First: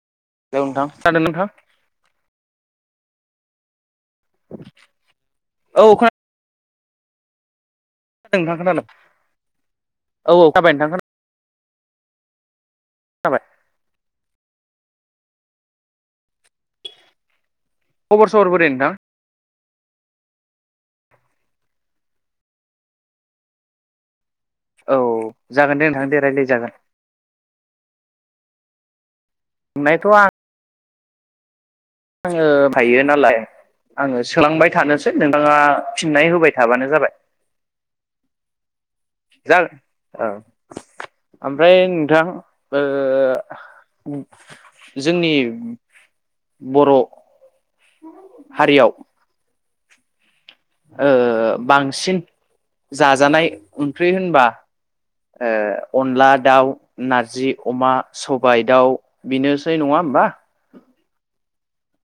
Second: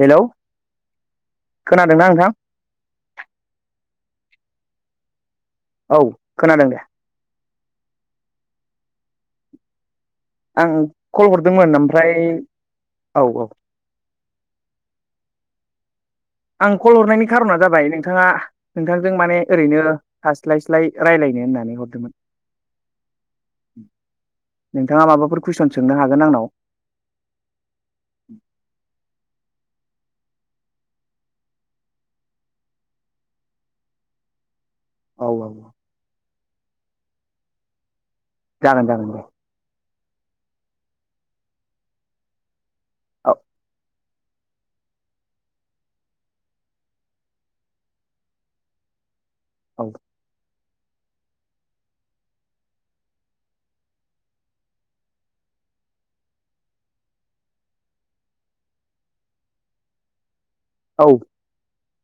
Hello नोंथां खोनादों नोंथां खोनादोंना नोंथां? औ खोनादों दे। खोनादों नोंथां खोनादों। औ खोनाबाय आं नोंथां कल हरदोंमोन ओमफ्राय औ खोनाबाय औ आं कल हरनायनि खारना जाबाय नोंथाङा खबर सबर बोरै नोंथां नोंथांजों माने ओरैनो थास्लायस्लाय रायलायनो होननानै हरदोंमोन। औ नोंथाङा माबाफोर कुइसन जागोन दे सोंनो नोंथां दे हागोन रायज्लाय आंनाव। [inaudible] जागोन सोंनायथ' आ ङो हायो नालाय आङो सोलांबाय थानोसै औ औ नोंथाङा फिननाय होबाय थाबानो जाबाय। जागोन जागोन। दे जागोन औ ओमफ्राय नोंथां ओ औ जोंनि बर' हारियाव औ ओ बांसिन जाजानाय ओंख्रि होनबा ओ अनला दाउ, नारजि अमा, सबाय दाउ बेनोसै नङा होनबा? औ।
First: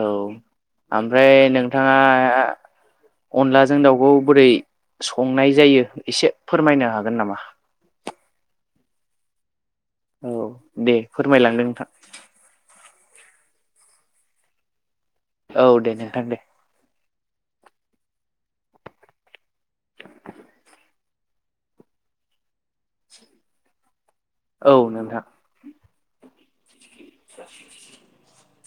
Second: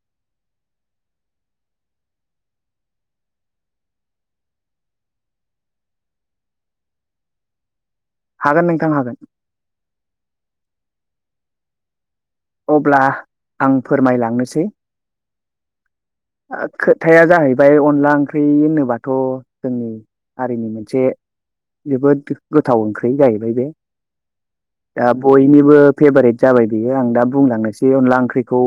औ ओमफ्राय नोंथाङा अनलाजों दाउखौ बोरै संनाय जायो एसे फोरमायनो हागोन नामा? हागोन नोंथां, हागोन ‌। औ दे फोरमायलांदो नोंथां। अब्ला आं फोरमायलांनोसै। औ देनो। ओ खोथाया जाहैबाय अनला ओंख्रि होनोबाथ' जोंनि हारिनि मोनसे जोबोद गोथाव ओंख्रि जाहैबाय बे औ दा नोंथां बयनिबो फेभारेट जाबाय बियो। आं दा बुंलांनोसै अनला ओंख्रिखौ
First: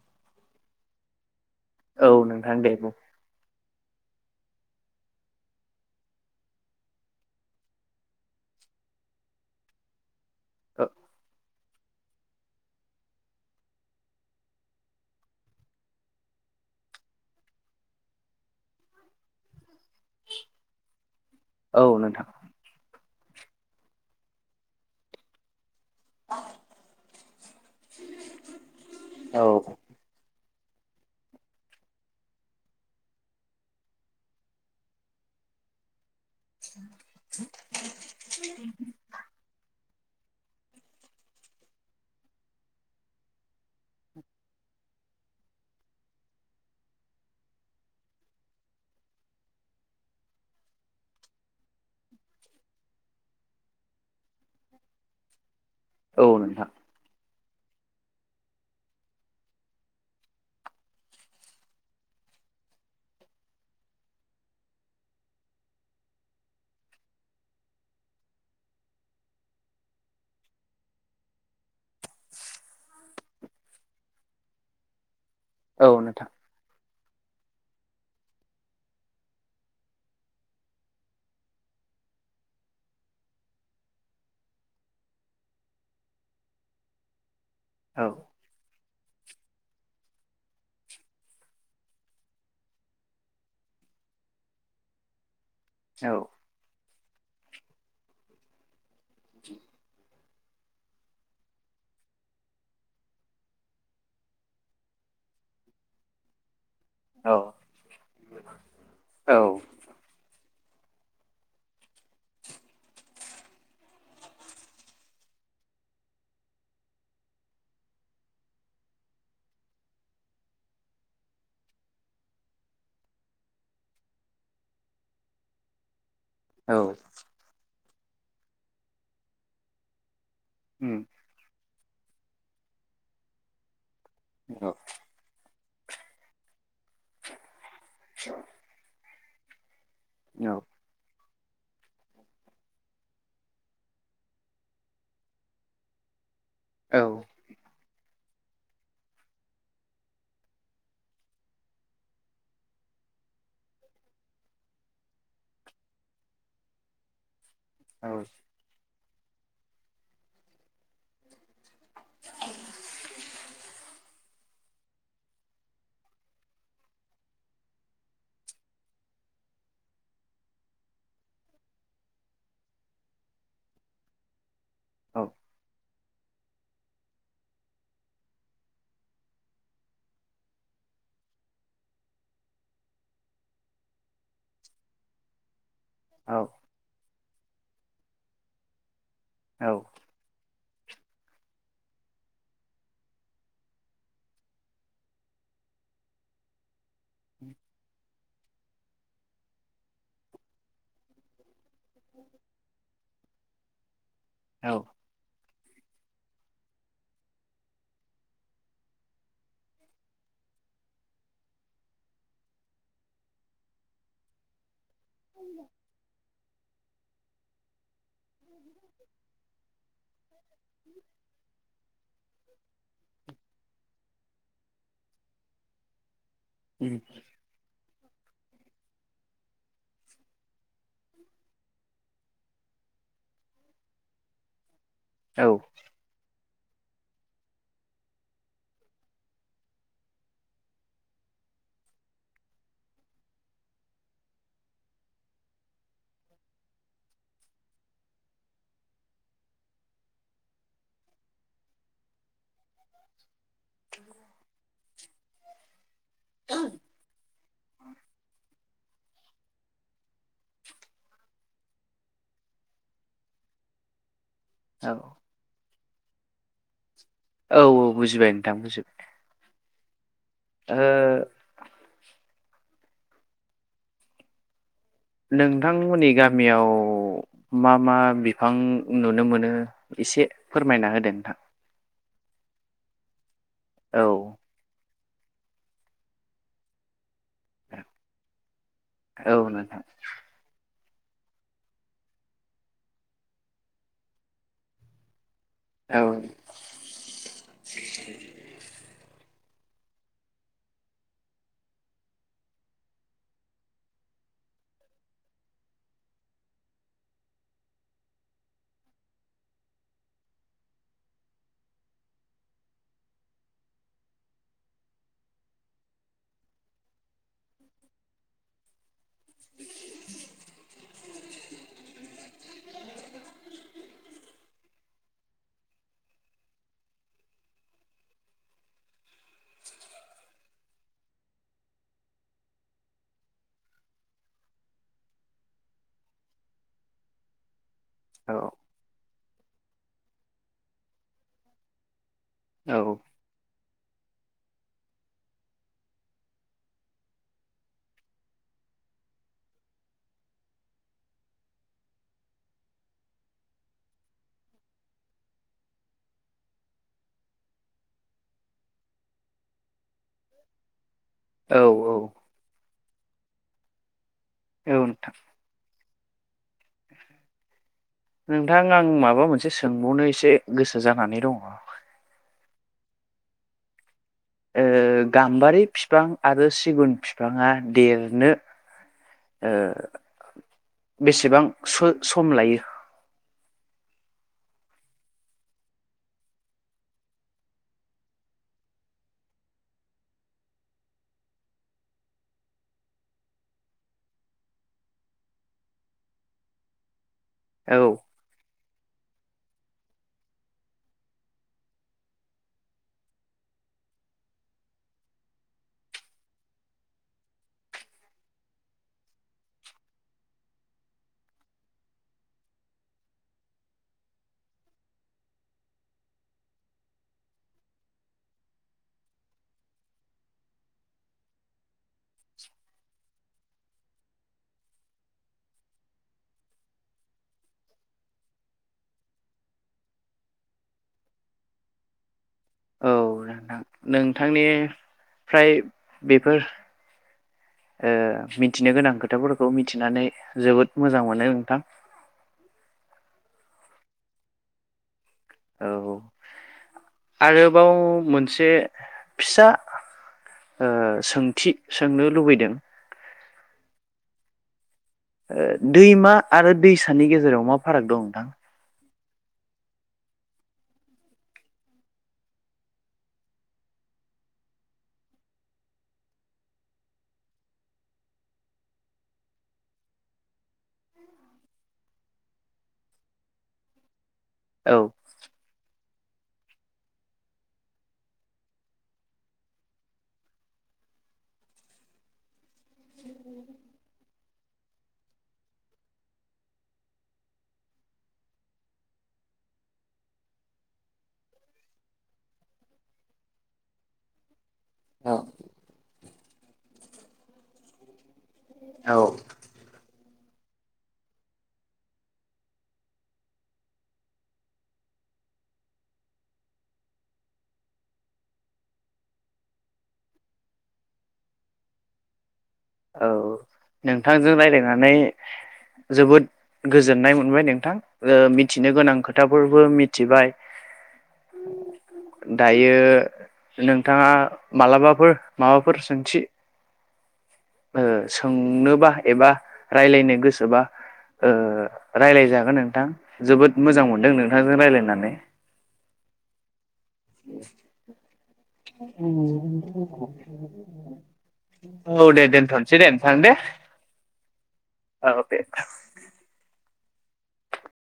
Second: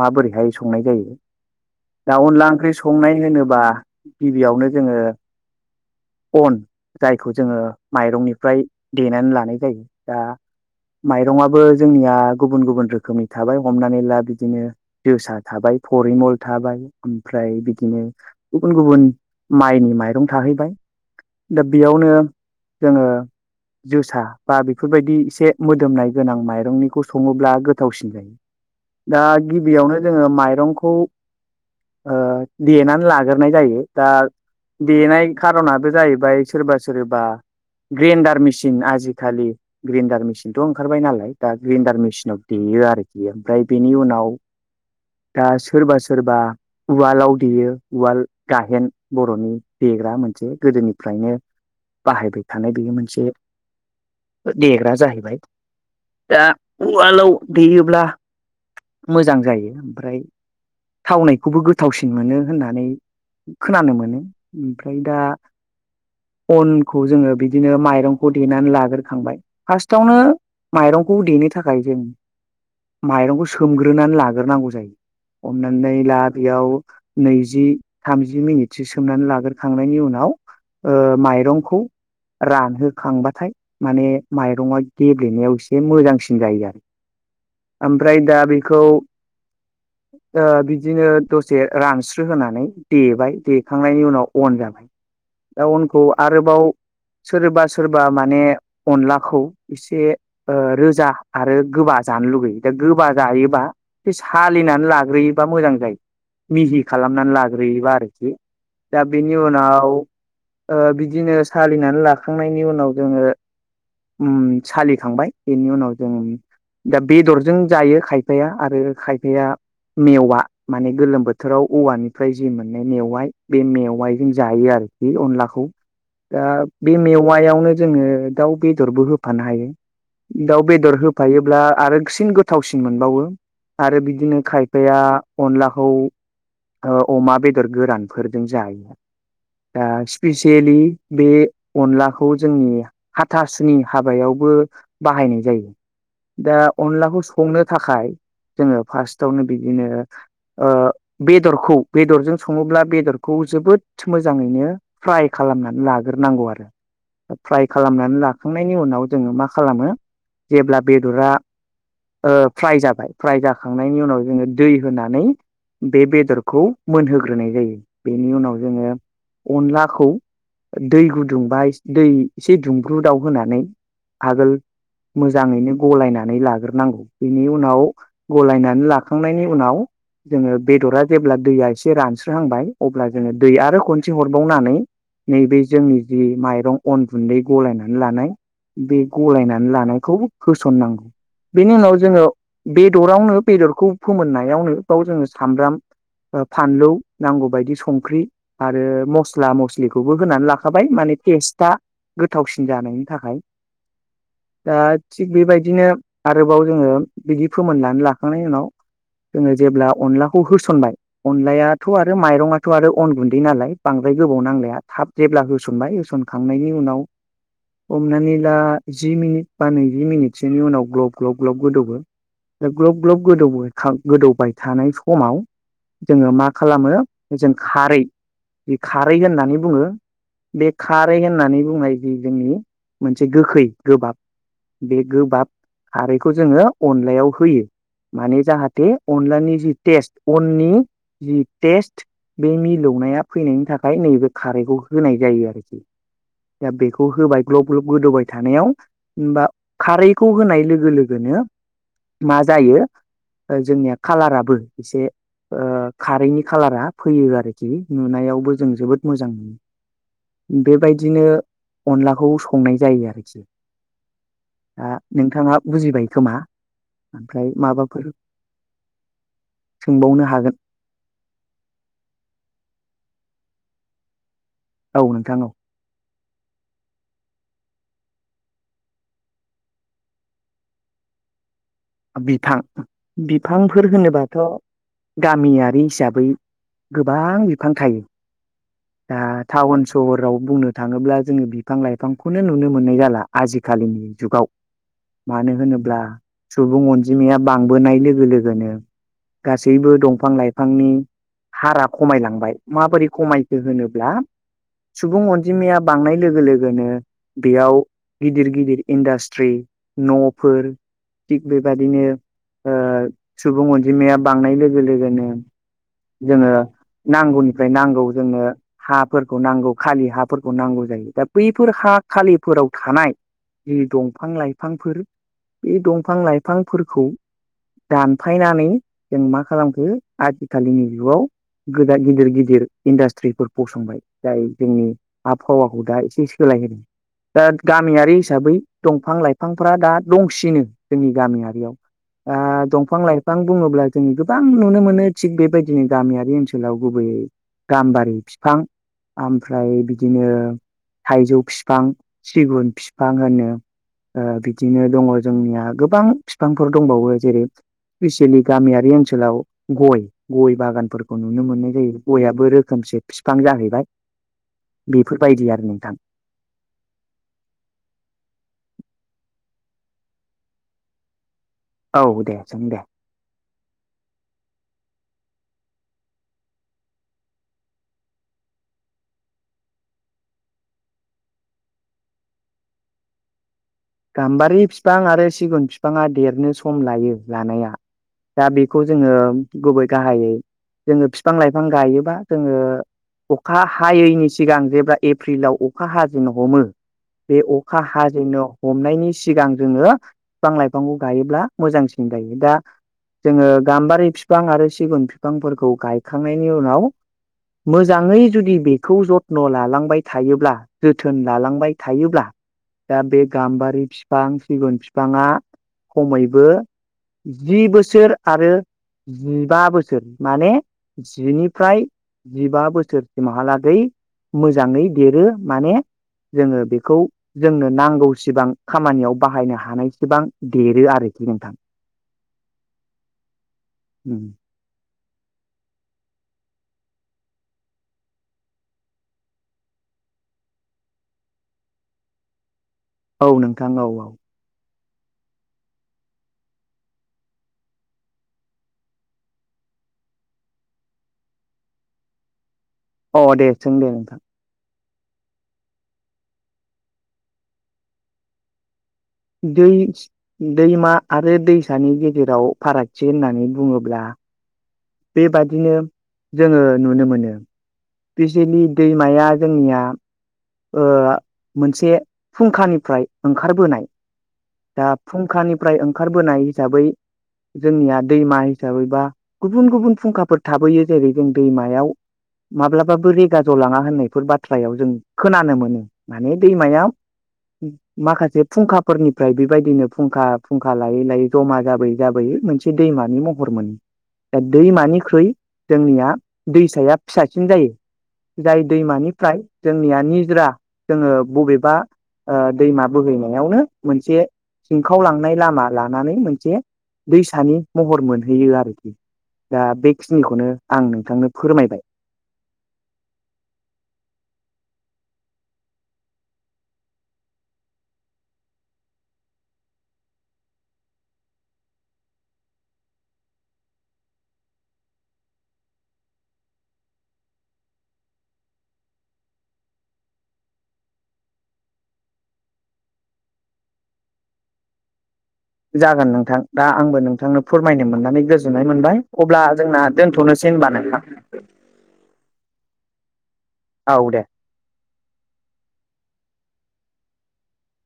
माबोरैहाय संनाय जायो औ दा अनला नोंथां दे ओंख्रि बुं संनाय होनोबा गिबियावनो जोङो अन जायखौ जोङो माइरंनिफ्राय देनानै लानाय जायो दा माइरंआबो जोंनिया गुबुन-गुबुन रोखोमनि थाबाय हमनानै ला बिदिनो जोसा थाबाय फरिमल थाबाय ओमफ्राय बिदिनो गुबुन-गुबुन माइनि माइरं थाहैबाय दा औ बेयावनो नोंथां जोङो जोसा बा बेफोरबायदि इसे मोदोमनाय गोनां माइरंनिखौ सङोब्ला गोथावसिन जायो दा औ गिबियावनो जोङो माइ रंखौ ओ देनानै लागोरनाय जायो दा देनाय खारनाबो जाहैबाय सोरबा सोरबा ग्रेन्डार मिसिन आजिखालि ग्रेन्दार मिसिनथ' ओंखारबाय नालाय दा ग्रेन्दार मिसिनाव देयो आरोखि। ओमफ्राय बिनि उनाव दा सोरबा सो रबा उवालाव देयो उवाल गाहेन बर'नि देग्रा मोनसे गोदोनिफ्राय नो बाहायबाय थानाय बेयो मोनसे देग्रा जाहैबाय औ दा नोंथां उवालाव दैेयोब्ला मोजां जायो ओमफ्राय थावनायखौबो गोथावसिन मोनो होननानै खोनानो मोनो। ओमफ्राय दा अनखौ जोङो बिदिनो माइरंखौ देनानै लाग्रोखांबाय फास्टआवनो माइरंखौ देनो थाखाय जों माइरंखौ सोमग्रोनानै लाग्रोनांगौ जायो औ हमनानै ला‌ नोंथां बेयाव नैजि थामजि मिनिटसो सोमनानै लाग्रोखांनायनि उनाव ओ माइरंखौ रानहोखांबाथाय माने माइरङा गेब्लेनायाव एसे मोजांसिन जायो आरो औ ओमफ्राय दा बेखौ बिदिनो दसे रानस्रो होनानै देबाय देखांनायनि उनाव अन जाबाय। [inaudible] दा अनखौ औ आरोबाव सोरबा सोरबा माने अनलाखौ इसे रोजा आरो गोबा जानो लुगैयो दा गोबा जायोबा बे सालिनानै लाग गुरैबा मोजां जायो। मिहि खालामनानै औ लाग्रोयोबा आरोखि दा बेनि औ उनाव बिदिनो सालिनानै लाखांनायनि उनाव जोङो उम सालिखांबाय बेनि उनाव जों दा बेदरजों जायो खायफाया आरो खायफाया मेवा माने गोलोम बोथोराव औवानिफ्राय जि मोननाय मेवाइ बे मेवाइजों जायो आरो बे अनलाखौ दा औ बे मेवायावनो जोङो दाउ बेदरबो होफानो हायो। दाउ बेदर उम होफायोब्ला आरोसिन गोथावसिन मोनबावो आरो बिदिनो खाय औ आफाया अनलाखौ अमा बेदर गोरानफोरजों जायो। दा औ औ स्पिसियेलि बे अनलाखौ जोंनि हाथासुनि हाबायावबो बाहायनाय जायो। दा औ अनलाखौ संनो थाखाय जोङो फार्स्टआवनो बिदिनो ओ बेदरखौ बेदरजों सङोब्ला बेदरखौ जोबोद मोजाङै बिनो फ्राय खालामनानै लाग्रोनांगौ आरो फ्राय खालामनानै लाखांनायनि उनाव जोङो मा खालामो जेब्ला बेदरा फ्राय जाबाय फ्राय जाखांनायनि उनाव जोङो दै होनानै बे बेदरखौ मोनहोग्रोनाय जायो बेनि उनाव जोङो अनलाखौ दै गुदुंबा दै एसे दुंब्रु दाव होनानै आगोल औ मोजाङैनो गलायनानै लाग्रोनांगौ बेनि उनाव गलायनानै ला होखांनायनि उनाव जोङो बेदरा जेब्ला दैया एसे रानस्रोहांबाय अब्ला जोङो दै आरो खनसे हरबावनानै नै बे जोंनि जि औ माइरं अन गुन्दै गलायनानै लानाय बे गलायनानै औ लानायखौबो होसननांगौ बेनि उनाव जोङो बेदरावनो बेदरखौ फोमोननायावनो बेाव जोङो सामब्राम फानलौ नांगौ बायदि संख्रि। आरो मस्ला मस्लिखौबो होनानै लाखाबाय माने टेस्टआ गोथावसिन जानायनि थाखाय [inaudible] औ दा थिग बेबायदिनो आरोबाव जोङो बिदि फोमोननानै लाखांनायनि उनाव जोङो जेब्ला अनलाखौ होसनबाय अनलायाथ' आरो माइरङाथ' आरो अन गुन्दै नालाय बांद्राय गोबाव। गोबाव नांलाया थाब जेब्ला होसनबाय होसनखांनायनि उनाव हमनानै ला जि मिनिट बा नैजि मिनिटसोनि उनाव ग्लब ग्लब ग्लब गोदौहो। ग्लप ग्लप गोदौवयो। गोदौबाय थानाय समाव जोङो मा खालामो उम जों खारै बे खारै होननानै बुङो। बे खारै होननानै बुंनाय जि जोंनि मोनसे गोखै गोबाब बे औ गोबाब खारैखौ जोङो अनलायाव होयो माने जाहाथे दे अनलानि जि टेस्ट अननि जि टेस्ट बे मिलौनाया फैनायनि थाखाय थाखाय नैबे खारैखौ होनाय जायो आरोखि। दा बेखौ होबाय ग्लब ग्लब गोदौबाय थानायाव हबा खारैखौ होनाय लोगो लोगोनो मा जायो जोंनिया खालाराबो एसे ओ खारैनि खालारा फैयो आरोखि, नुनायावबो जों जोबोद मोजां मोनो। बेबायदिनो अनलाखौ संनाय जायो आरोखि। दा औ नोंथाङा बुजिबाय खोमा? ओमफ्राय औ माबाफोर बुजिबाय नोंथां बुजिबाय सोंबावनो हागोन ओ औ नोंथां औ नोंथांमोननि गामियाव मा मा बिफां नुनो मोनो एसे फोरमायना होदो नोंथां बिफां बिफांफोर होनोबाथ' गामियारि हिसाबै गोबां बिफां नोंथां थायो। दा औ टाउन नोंथां सहराव बुं नो थाङोब्ला जोङो बिफां-लाइफांखौनो नुनो मोननाय जाला आजिखालिनि जुगाव। मानो होनोब्ला औ सुबुं अनजिमाया बांबोनाय लोगो लोगोनो गासैबो दंफां-लाइफांनि हारा खमायलांबाय माबोरै खमाय खो होनोब्ला सुबुं अनजिमाया बांनाय लोगो-लोगोनो बेयाव गिदिर गिदिर इन्डास्ट्रि न'फोर थिग बेबादिनो ओ सुबुं अनजिमाया बांनाय लोगो लोगोनो जोङो नांगौनिफ्राय नांगौ जोंनो हाफोरखौ नांगौ खालि हाफोरखौ नांगौ जायो दा बैफोर हा खालिफोराव थानाय जि दंफां लाइफांफोर बे दंफां लाइफांफोरखौ दानफायनानै जों मा खालामखो आजिखालिनि जुगाव गोदा गिदिर गिदिर इन्डास्ट्रिफोर फसंबाय जाय जोंनि आबहावाखौ दा एसे सोलायहोदों। दा गामियारि औ हिसाबै दंफां लाइफांफ्रा दा दंसिनो जोंनि गामियारियाव आ औ दंफां लाइफां बुङोब्ला जोंङो गोबां नुनो मोनो थिग बेबायदिनो गामियारि ओनसोलाव गुबैयै गाम्बारि बिफां, ओमफ्राय बिदिनो थाइजौ बिफां, सिगुन बिफां होनो बिदिनो दङ जोंनिया गोबां बिफांफोर दंबावो जेरै- स्पिसेयेलि गामियारि ओनसलाव गय गय बागानफोरखौ नुनो औ मोननाय जायो औ गइयाबो रोखोमसे बिफां जाहैबाय नोंथां बेफोरबायदि आरो नोंथां नोंथां आं माबा मोनसे सोंबावनो एसे गोसो जानानै दङ औ दे सों दे ओ गाम्बारि फिफां आरो सिगुन फिफाङा देरनो ओ बेसेबां सम लायो? गाम्बारि फिफां आरो सिगुन बिफाङा देरनो सम लायो लानाया दा बेखौ जोङो गुबै गाहायै जोङो बिफां लाइफां गायोबा जोङो अखा हायैनि सिगां जेब्ला एप्रिलाव अखा हाजेननो हमो बे औ अखा हाजेननो हमनायनि सिगां जोङो बिफां लाइफांखौ गायोब्ला मोजांसिन जायो। दा जोङो गाम्बारि फिफां आरो सिगुन फिफांफोरखौ गायखांनायनि उनाव मोजाङै जुदि बेखौ जथ्न' लालांबाय थायोब्ला जोथोन लालांबाय थायोब्ला दा बे गाम्बारि बिफां, सिगुन बिफां खमैबो जि बोसोर आरो जिबा बोसोर माने जिनिफ्राय जिबा बोसोरसिमहा ला गै मोजाङै देरो माने जोङो बेखौ जोंनो नांगौ बेसेबां खामानियाव बाहायनो हानायसिबां देरो आरोखि नोंथां औ नोंथां नोंथांनि फ्राय बेफोर ओ मिथिनो गोनां खोथाफोरखौ मिथिनानै जोबोद मोजां मोनो नोंथां औ नोंथां औ औ औ आरोबाव मोनसे फिसा ओ सोंथि सोंनो लुबैदों अ दे सों दे नोंथां ओ दैमा आरो दैसानि गेजेराव मा फाराग दं नोंथां? दै दैमा आरो दैसानि गेजेराव फारागथि होननानै बुङोब्ला बेबादिनो जोङो नुनो मोनो पिसेलि दैमाया जोंनिया ओ मोनसे फुंखानिफ्राय ओंखारबोनाय दा औ फुंखानिफ्राय ओंख ओंखारबोनाय हिसाबै जोंनिया दैमा हिसाबै बा गुबुन गुबुन फुंखाफोर थाबोयो जेरै जों दैमायाव माब्लाबाबो रेगा जलाङा होननायफोर बाथ्रायाव जों खोनानो मोनो माने दैमायाव माखासे फुंखाफोरनिफ्राय बेबायदिनो फुंखा फुंखा लायै लायै जमा जाबोयै जाबोयै मोनसे दैमानि महर मोनो दा दैमानिख्रुइ जोंनिया दैसाया फिसासिन जायो जाय औ दैमानिफ्राय जोंनिया निज जोरा जोङो बबेबा ओ दैमा बोहैनायावनो मोनसे सिंखावलांनाय लामा लानानै मोनसे दैसानि महर मोनहैयो आरोखि दा बेखिनिखौनो आं नोंथांनो फोरमायबाय औ नोंथांजों रायलायनानै जोबोद गोजोननाय मोनबाय नोंथां ओ मिथिनो गोनां खोथाफोरबो मिथिबाय [inaudible] दायो नोंथाङा मालाबाफोर माबाफोर सोंथि ओ सोंनोबा एबा रायलायनो गोसोबा ओ रायलायजागोन नोंथां जोबोद मोजां मोनदों नोंथांजों रायलायनानै जागोन नोंथां। दा आंबो नोंथांनो फोरमायनो मोननानै गोजोननाय औ मोनबाय अब्ला जोंना दोनथनोसै होनबा नोंथां औ दे दोनथनोसै दे नोंथां दे औ दे औ दे